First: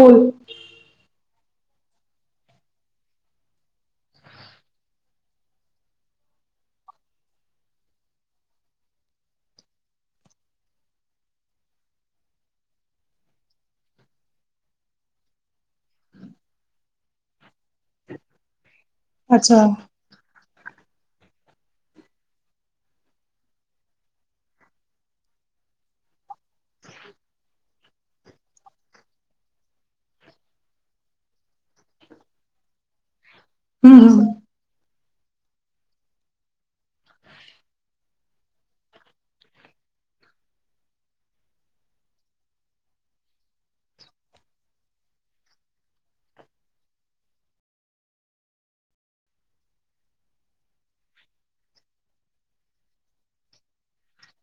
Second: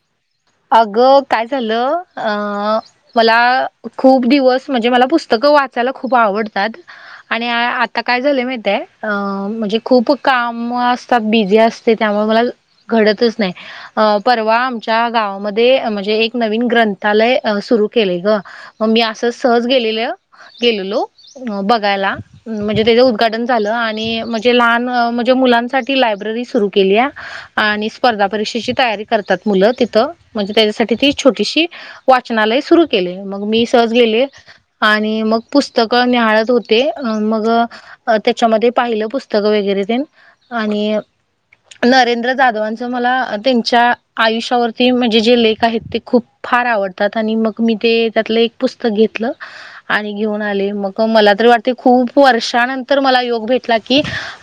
फल अगं काय झालं अ. मला खूप दिवस म्हणजे मला पुस्तकं वाचायला खूप आवडतात आणि आता काय झालं माितय म्हणजे खूप काम असतात बिझी असत. त्यामुळे मला घडतच नाही परवा आमच्या गा. मध्ये म्हणजे एक नवीन ग्रंथालय सुरू केले ग मग मी असं अच्छा सहज हं, गेलेलं. गेलो लो बघायला म्हणजे त्याचं उद्घाटन झालं आणि म्हणजे लहान म्हणजे मुलांसाठी लायब्ररी सुरु केली आहे. आणि स्पर्धा परीक्षेची तयारी करतात मुलं तिथं. म्हणजे त्याच्यासाठी ती छोटीशी वाचनालय सुरू केले मग मी सहज गेले. हं. आणि मग पुस्तकं निहाळत होते मग अ त्याच्यामध्ये पाहिलं पुस्तकं वगैरे ते आणि नरेंद्र जाधवांच मला त्यांच्या आयुष्यावरती म्हण. े जे लेख आहेत ते खूप फार आवडतात आणि मग मी ते त्यातलं एक पुस्तक घेतलं. आणि घेऊन आले मग मला तरी वाटते खूप वर्षानंतर मला योग भेटला की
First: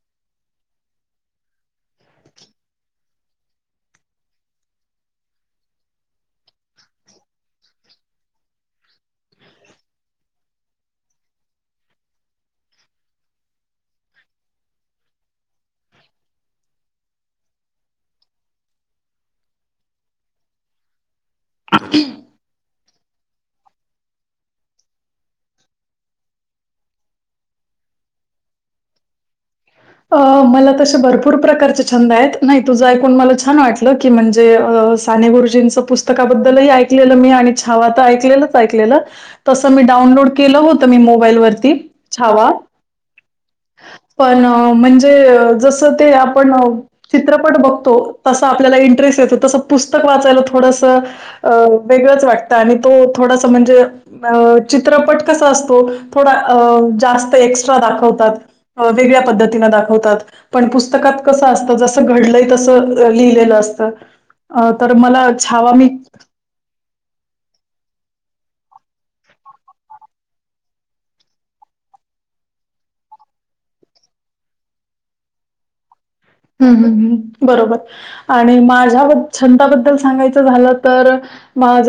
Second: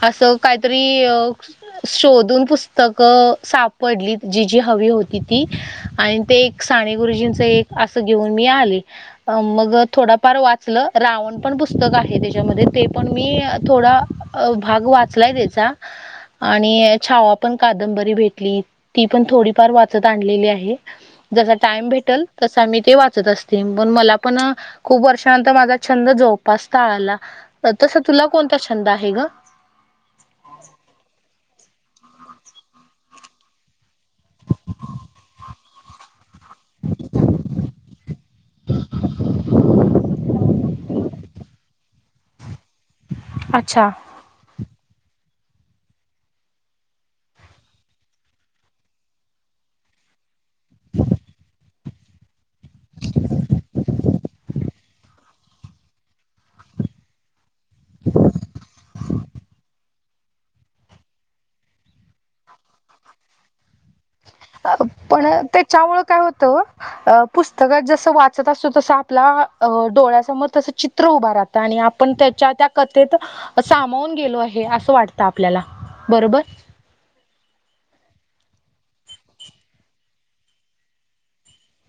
असं काहीतरी शोधून पुस्तकं सापडली जी जी हवी होती ती आणि ते एक साने गुरुजींचं एक असं घेऊन मी आले मग थोडाफार वाचलं रावण पण पुस्तक आहे त्याच्यामध्ये ते पण मी थोडा भाग वाचलाय देेचा आणि छावा पण कादंबरी भेटली ती पण थोडीफार वा आण आहे ज टाइम भेटल तसा मी ते वाचत अस पण मला पण खूप वर्षानंतर माझा छंद जोपासता आला तसं तुला कोणता छंद आहे ग अ मला तसे भरपूर प्रकारचे छंद आहेत नाही तुझं ऐकून मला छान वाटलं की म्हणजे साने गुरुजींचं पुस्तकाबद्दलही ऐकलेलं मी आणि छावा तर ऐकलेलंच ऐकलेलं तसं मी डाउनलोड केलं होतं मी मोबाईल वरती छावा अच्छा पण म्हणजे जसं ते आपण चित्रपट बघतो तसं आपल्याला इंटरेस्ट येतो तसं पुस्तक वाचायला थोडसं अ वेगळंच वाटतं आणि तो थोडासा म्हणजे अ चित्रपट कसा असतो थोडा जास्त वेगळ्या पद्धतीने दावतात पण पुस्तकात कस असत जस घडलय तस लिहिलेलं असत अ तर मला छावा मी तो अ पुस्तकात जसं वाचत असतो तस आपला डोळ्यासमोर तसं चित्र उभार राहत आणि आपण त्याच्या त्या कथेत सामावून गेलो आहे असं वाटतं आपल्याला बरोबर ह् बरोबर आणि माझ्या छंदबद्दल सांगायचं झालं तर माझ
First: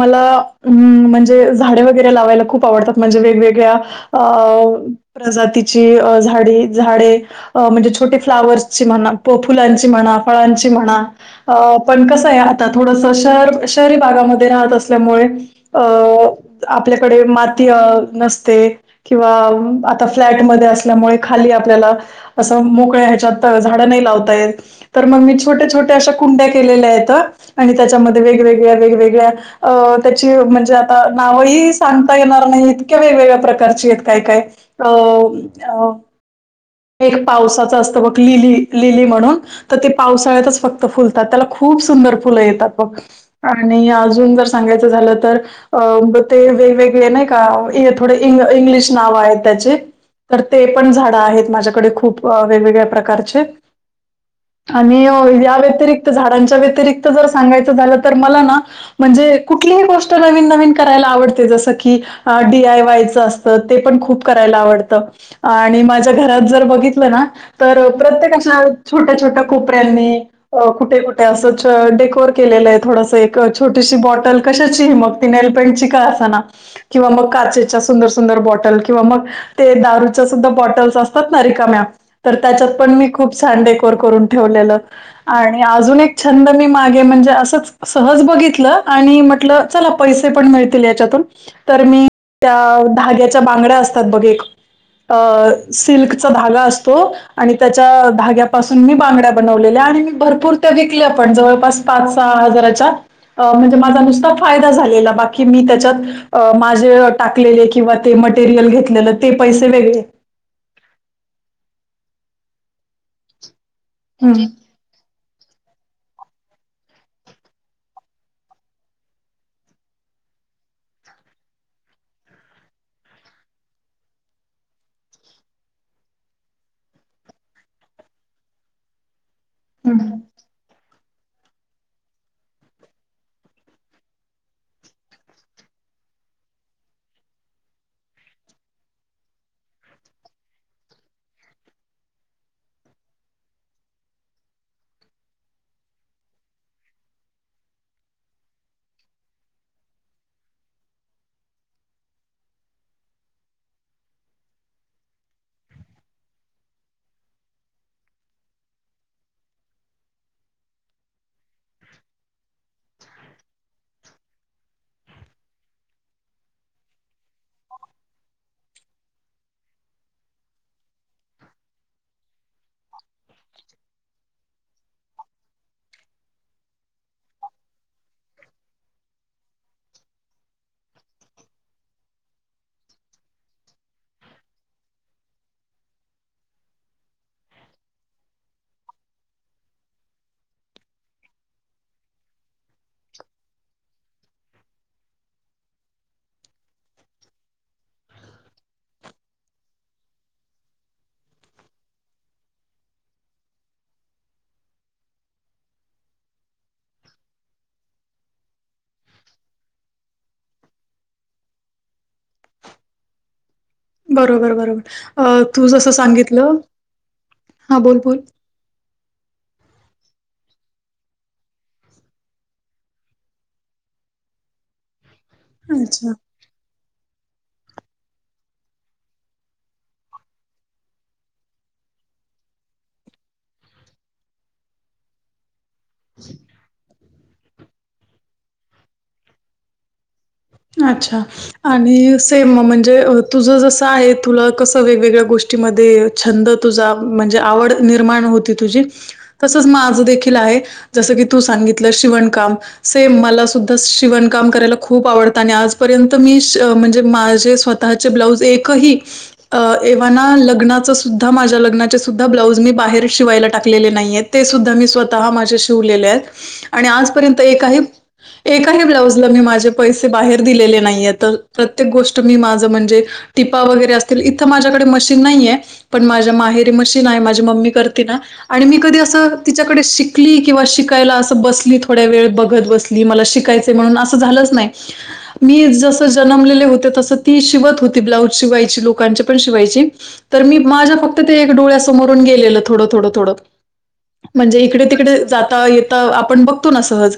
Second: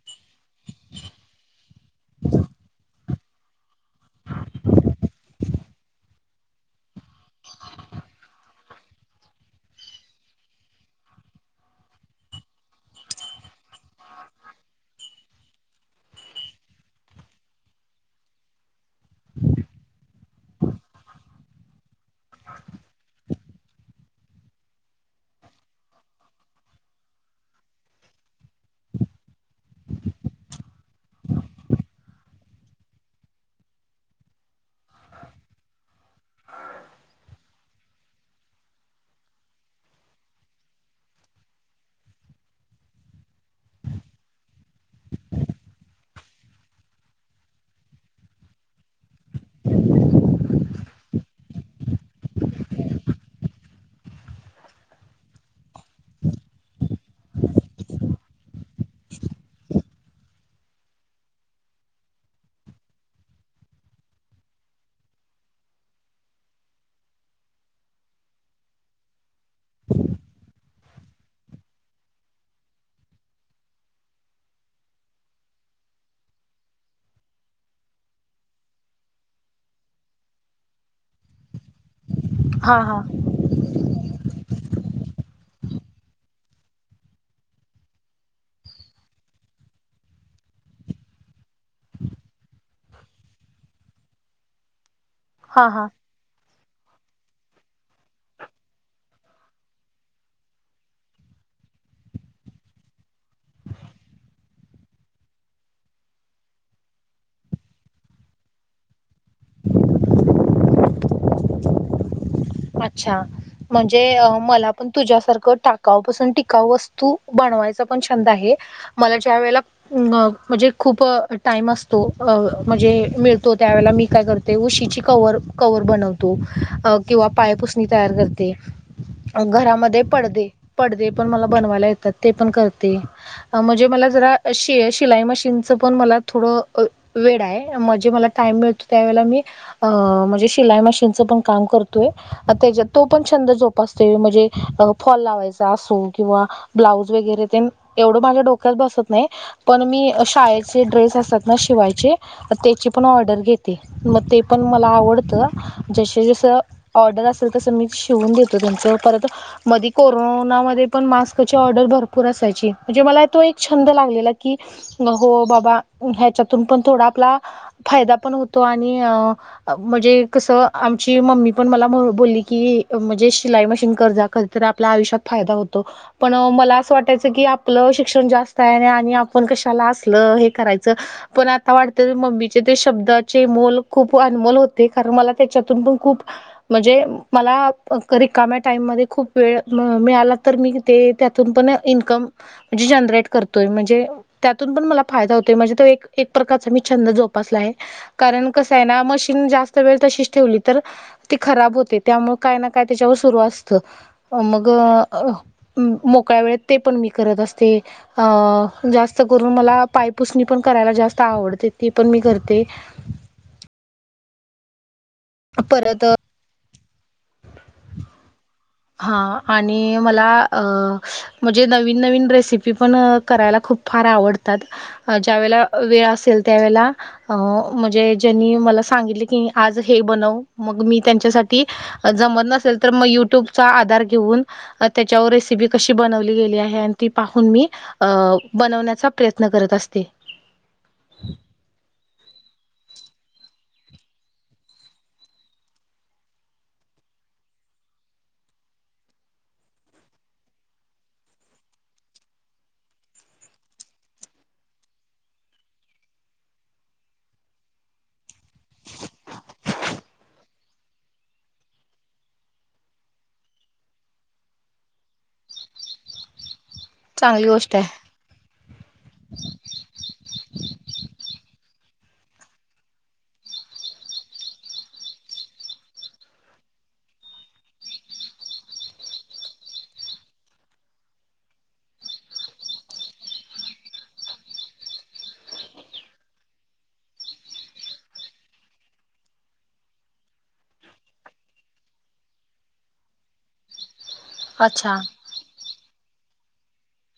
मला अ म्हणजे झाडे वगैरे लावायला खूप आवडतात म्हणजे वेगवेगळ्या अ प्रजातीची झाडी झाडे म्हणजे छोटे फ्लावर्स ची म्हणा फुलांची म्हणा फळांची म्हणा अ पण कसं आहे आता थोडस शहर शहरी भागामध्ये राहत असल्यामुळे अ आपल्याकडे माती अ नसते किंवा आता फ्लॅटमध्ये असल्यामुळे खाली आपल्याला असं मोकळे्या ह्याच्यात झाड नाही लावताय तर मग मी छोट्या छोट्या अशा कुंड्या केलेल्या आहेत आणि त्याच्यामध्ये वेगवेगळ्या वेगवेगळ्या अ त्याची म्हणजे आता नावही सांगता येणार नाही इतक्या वेगवेगळ्या प्रकारची आहेत काय काय त अ एक पावसाच असतं बघ लिली लिली म्हणून तर ते पावसाळ्यातच फक्त फुलतात त्याला खूप सुंदर फुलं येतात बग आणि अजून जर सांगायचं झालं तर अं ते वेगवेगळे नाही का थोडे इंग्लिश नाव आहेत त्याचे तर ते पण झाडं आहेत माझ्याकडे खूप वेगवेगळ्या प्रकारचे आणि या व्यतिरिक्त झाडांच्या व्यतिरिक्त जर सांगायचं झालं तर मला ना म्हणजे कुठलीही गोष्ट नवीन नवीन करायला आवडते जसं की डी आय वायच असत ते पण खूप करायला आवडत मा घरात जर बघितलं ना तर प्रत्येक अशा छोट्या छोट्या कोपऱ्यांनी कुठे कुठे असं डेकोर केलेलं आहे थोडसं एक छोटीशी बॉटल कशाची हिंमक नैलपैन्ट ची का असा ना किंवा मग काचेच्या सुंदर सुंदर बॉटल किंवा मग ते दारूच्या सुद्धा बॉटल असतात ना रिकाम्या तर त्याच्यात हा पण हा मी खूप छान डेकोर करून ठेवलेलं आणि अजून एक छंद मी मागे म्हणजे असंच सहज बघितलं आणि म्हटलं चला पैसे पण मिळतील याच्यातून तर मी त्या धाग्याच्या बांगड्या असतात बघ एक हा हा सिल्क धागा असतो आणि त्याच्या धाग्या पाासून मी बांगड्या बनवलेल्या आणि भरपूर विकले आपण जवळपास पाच सहा हजाराच्या. अ म्हणजे माझा नुसता फायदा झालेला बाकी मी त्याच्यात माझे. टाकले किंवा ते मटेरियल घेतलेलं ते पैसे वेगळे. अच्छा म्हणजे हम्म मला. पण तुझ्यासारखं टाकावपासून टिकाऊ वस्तू बनवायचा पण छंद आहे. मला ज्या वेळेला. अ म्हणजे खूप टाइम असतो म्हणजे मिळतो त्यावेेळेला मी काय करतो. ते उशीची क क बनवतो किंवा. पायपुसणी तयार करते घरामध्ये हम्म. पडद पडद. पण मला बनवायला येतात ते पण करते. म्हणजे मला जरा शिलाई मशीनचं पण मला थोडं. वेळ आहे म्हणजे मला टाइम मिळतो त्या वेळेला मी. अ म्हणजे शिलाई मशीनचं पण काम करतोय. त्यात तो पण छंद झोपासतो म्हणजे फॉल लावायचा असो किंवा. ब्लाऊज वगैरे ते एवढं माझ्या डोक्यात बसत नाही. पण मी शाळेचे ड्रेस असतात ना शिवायचे. त्याची पण ऑर्डर घेते मग ते पण मला आवडतं जसे जसं. ऑर्डर असेल तसं मी शिवून देतो त्यांुमचं परत. मध कोरोनामध्ये पण मास्कची ऑर्डर भरपूर असायची म्हणजे मला तो एक छंद लागलेला की हो बाबा ह्याच्यातून पण थोडा आपला. फायदा पण होतो आणि म्हणजे कसं आमची मम्मी. पण मला बोलली की म्हणजे शिलाई मशीन कज कधीतरी आपल्या आयुष्यात फायदा होतो. पण मला असं वाटायचं की आपलं शिक्षण जास्त आहे आणि आपण कशाला असल हे करायचं. पण आता वाटत मम्मीचे ते शब्दाचे मोल खूप अनमोल होते कारण मला त्याच्यातून पण खूप. म्हणजे मला रिकाम्या टाइम मध्ये खूप वेळ मिळाला तर मी ते त्या तून पण इन्कम म्हणजे जनरेट करतोय म्हणजे. त्यातून पण मला फायदा होतोय म्हणजे तो एक प्रकारचा मी छंद जोपासला आहे. कारण कस आहे ना मशीन जास्त वेळ तशीच ठेवली तर. तेी खराब होते त्यामुळे काय ना काय त्याच्यावर सुरू असतं मग. मोकळ्या वेळेत ते पण मी करत असते अ जास्त करून मला पायपुसणी पण करायला जास्त आवडते ती पण मी करते [unintelligible] बरोबर-बरोबर तू जसं परत सांगितलं हा बोल-बोल हा आणि मला म्हणजे नवीन-नवीन रेसिपी पण करायला खूप फार आवडतात ज्यावेेळेला वेळ अच्छा. असेल त्यावेेळेला अ म्हणजे ज्यांनी मला सांगितले की आज हे बनव मग मी त्यांच्यासाठी जमत नसेल तर मग युट्यूब चा आधार घेऊन त्याच्यावर रेसिपी कशी बनवली गेली आहे आणि ती पाहून मी बनवण्याचा प्रयत्न करत असते. अच्छा आणि सेम म्हणजे तुझं जसं आहे तुला कसं वेगवेगळ्या गोष्टी [unintelligible] मध्ये छंद तुझा म्हणजे आवड निर्माण होती तुझी तसंच माझं देखील आहे जसं की तू सांगितलं शिवणकाम सेम मला सुद्धा शिवणकाम करायला खूप आवडत आणि आजपर्यंत मी म्हणजे माझे स्वतःचे ब्लाऊज एकही एव्हाना लग्नाचंसुद्धा माझ्या लग्नाचे सुुद्धा ब्लाऊज मी बाहेर शिवायला टाकलेले नाहीत ते सुद्धा मी स्वतः माझ्या शिवलेले आहेत. [unintelligible] आणि आजपर्यंत चांगली गोष्ट एकही आहे एकाही ब्लाउजला मी माझे पैसे ते बाहेर दिलेले नाहीयत तर प्रत्येक गोष्ट मी माझं म्हणजे टिपा वगैरे असतील इथं माझ्याकडे मशीन नाहीये पण माझ्या माहेरी मशीन आहे माझी मम्मी करते ना. आणि मी कधी असं तिच्याकडे शिकली किंवा शिकायला असं बसली थोड्या वेळ बघत बसली मला शिकायच म्हणून असं झालंच नाही [unintelligible] मी जसं जन्मलेले होते तसं ती शिवत होती ब्लाऊज शिवायची लोकांची पण शिवायची तर मी माझ्या फक्त ते एक डोळ्यासमोरून गेलेलं थोडं-थोडं-थोडं म्हणजे इकडे अच्छा तिकडे जाता येता आपण बघतो ना सहज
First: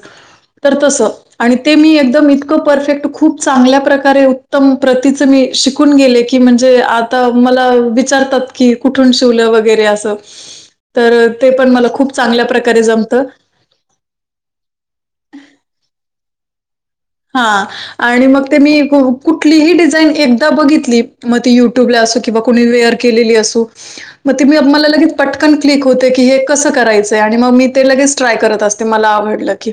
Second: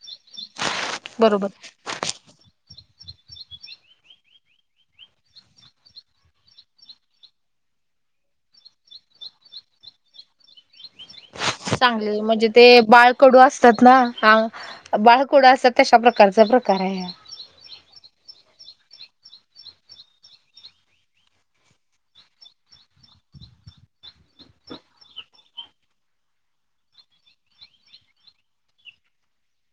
तर त बरोबर आणि ते मी एकदम इ इतक परफेक्ट खूप चांगल्या प्रकारे उत्तम प्रतीच मी शिकून गेले की म्हणजे आ आता मला विचारतात की कुठून शिवलं वगैरे असं [unintelligible] तर ते प चांगले म्हणजे ते बाळकडू अस असतात ना बाळकुड असत तशा प्रकारचा प्रकार आहे हा हा आणि मग ते मी कुठलीही डिझाईन एकदा बघितली मग त युट्यूबला असो किंवा कोणी वेअर केलेली असू मग ते मी मला लगेच पटकन क्लिक होते की हे कसं करायचंय आणि मग मी ते लगेच ट्राय करत असते मला आवडलं की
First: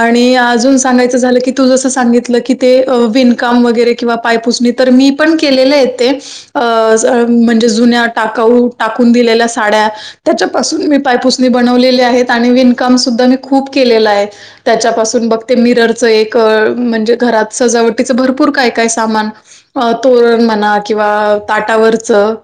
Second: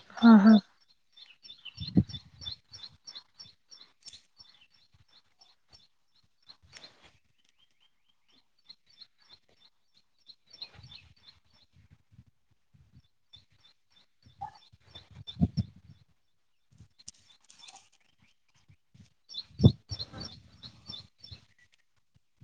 आणि हा हा अजून सांगायचं झालं की तू जसं सांगितलं की ते विणकाम वगैरे किंवा पायपुसणी तर मी पण केलेलं ते अ म्हणजे जुन्या टाका टाकून दिलेल्या साड्या त्याच्यापासून मी पायपुसणी बनवलेली आहेत आणि विनकाम सुद्धा मी खूप केलेला आहे त्याच्यापासून बघ ते मिररचं एक म्हणजे घरात सजावटीच भरपूर काय-काय सामान तोरण म्हणा किंवा ताटावरचं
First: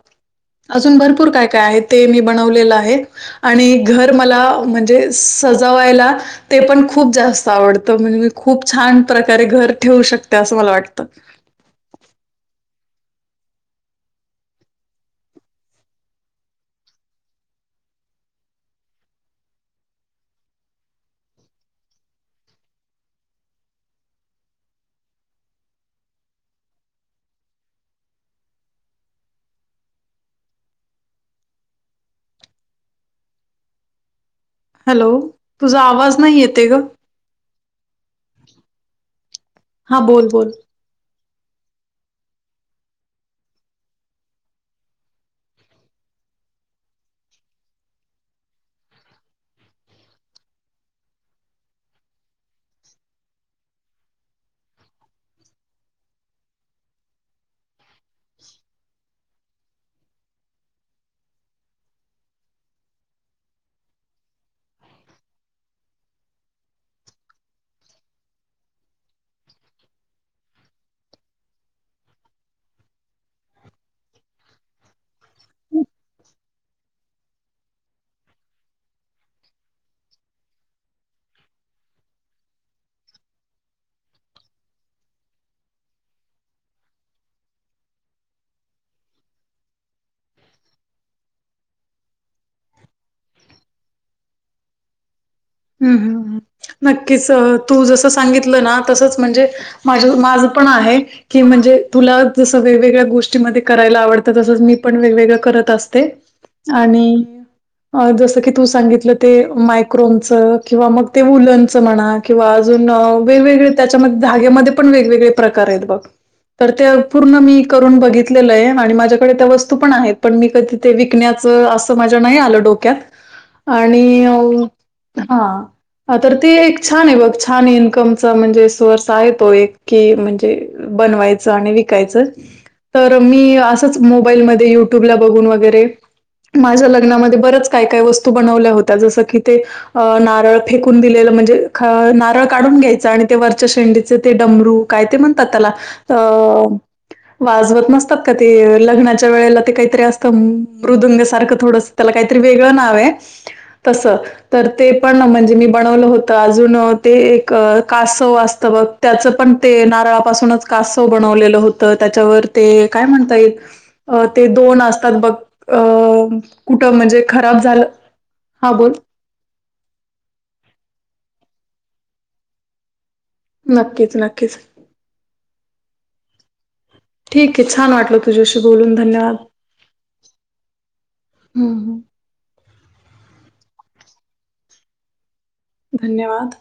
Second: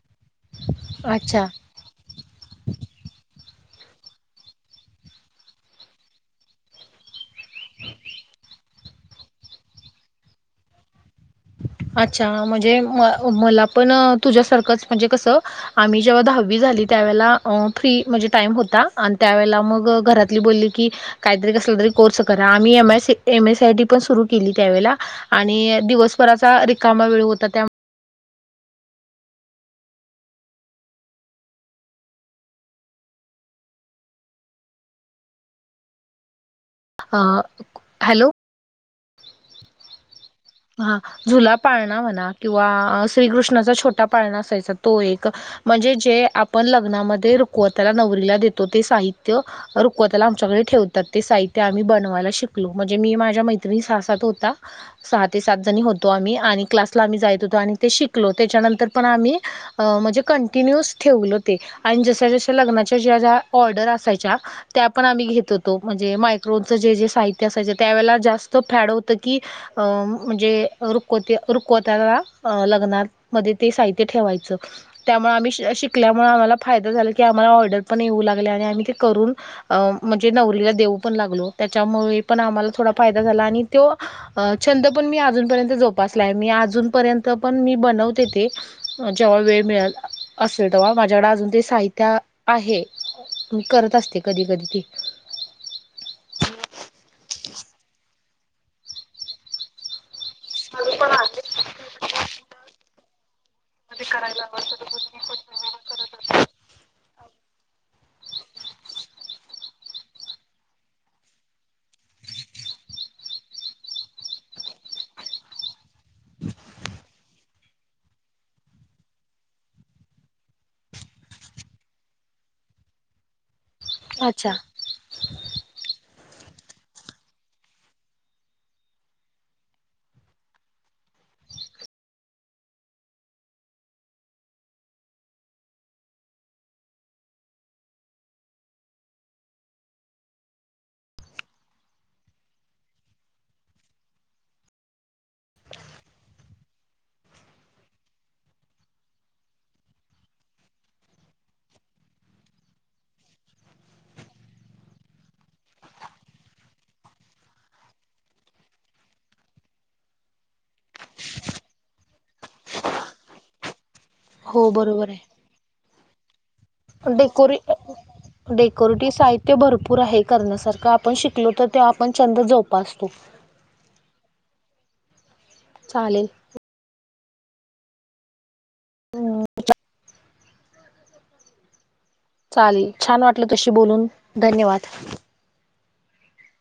अजून भरपूर अच्छा, काय-काय आहेत ते मी बनवलेलं आहे आणि घर मला म्हणजे सजावायला ते पण खूप जास्त आवडतं म्हणजे मी खूप छान प्रकारे घर ठेवू शकते असं मला वाटतं. अच्छा म्हणजे म मला पण तुझ्यासारखंच म्हणजे कसं आम्ही जेव्हा दहावी झाली त्यावेळेला फ्री म्हणजे टाइम होता आणि त्यावेेळेला मग घरातली बोलली की काहीतरी कसला तरी कोर्स करा आम्ही एम एसीय टी पण सुरु केली. त्यावेळेला आणि दिवसभराचा रिकामा वेळ होता. त्या हॅलो तुझा आवाज नाही. येत अ हॅलो.. हा बोल बोल.. हा जुला पाळणा म्हणा किंवा श्रीकृष्णाचा छोटा पाळणा असायचा तो एक म्हणजे जे आपण लग्नामध्ये रुकवतला नवरीला देतो. ते साहित्य रुखवतला आमच्याकडे ठेवतात ते साहित्य आम्ही बनवायला शिकलो. म्हणजे मी माझ्या सासात होता. सहा ते सात जणी होतो. आम्ही आणि क्लासला आम्ही जायत होतो. आणि ते शिकलो त्याच्यानंतर पण आम्ही म्हणजे कंटिन्यूस ठेवलं ते आणि जश जश लग्नाच्या ज्या ज्या ऑर्डर असायच्या त्या पण आम्ही घेत होतो म्हणजे मायक्रोनचं जे जे साहित्य असायचे. त्यावेळेला जास्त तो फॅड होतं की म्हणजे रुकवते रुखवत्याला लग्नात मध्ये ते साहित्य ठेवायचं त्यामुळे आम्ही श शिकल्यामुळे आम्हाला फायदा झाला. की आम्हाला ऑर्डर पण येऊ लागले. आणि आम्ही ते करून अं म्हणजे नवरलीला देऊ पण लागलो. त्याच्यामुळे पण आम्हाला थोडा फायदा झाला. आणि तो छंद पण मी अजूनपर्यंत जोपासला आहे. मी अजूनपर्यंत पण मी बनवते. तेे जेव्हा वेळ मिळेल असेल तेव्हा माझ्याकडे अजून ते साहित्य आहे. म करत असते. कधी कधी ती हम्म हम् नक्कीच तू जसं सांगितलं ना तसच म्हणजे माझ माझं पण आहे. की म्हणजे तुला जसं वेगवेगळ्या गोष्टीमध्ये करायला आवडतं तसंच मी पण वेगवेगळं करत असते. आणि जसं की तू सांगितलं ते मायक्रोम - च किंवा मग ते उलनच म्हणा किंवा अजून वेगवेगळे त्याच्यामध्ये धाग्यांमध्ये पण वेगवेगळे प्रकार आहेत बघ तर ते पूर्ण मी करून बघितलेलं आहे. आणि माझ्याकडे त्या वस्तू पण आहेत. पण मी कधी ते विकण्याचं असं माझ्या नाही आलं डोक्यात [inaudible] आणि अच्छा हां.. तर ती एक छान आहे बघ छान इन्कमचा म्हणजे सोर्स आहे तो एक की म्हणजे बनवायचं आणि विकायचं. तर मी असंच मोबाईलमध्ये युट्यूबला बघून वगैरे माझ्या लग्नामध्ये बरंच काय काय वस्तू बनवल्या होत्या जसं की ते अ नारळ फेकून दिलेलं म्हणजे नारळ काढून घ्यायचं आणि ते वरच्या शेंडीचे ते डमरू काय ते म्हणतात त्याला अ वाजवत नसतात. का ते लग्नाच्या वेळेला ते काहीतरी असतं मृदुंग सारखं थोडंस त्याला काहीतरी वेगळं नाव आहे तसं तर ते पण म्हणजे मी बनवलं होतं. अजून ते एक कासव असतं बग त्याचं पण ते नारळापासूनच कासव बनवलेलं होतं त्याच्यावर ते काय म्हणता येईल. अ ते हो दोन बरोबर असतात आहे. बघ अ कुठं म्हणजे डेकोरे खराब झालं हा बोल डेकोरटि साहित्य.. ते भरपूर आहे करण्यासारखं आपण शिकलो. तर ते आपण छंद जोपासतो. नक्कीच नक्कीच चालेल. ठीक आहे छान वाटल तुझ्याशी बोलून धन्यवाद हम ह चालेल छान वाटलं तुज्याशी बोलून धन्यवाद धन्यवाद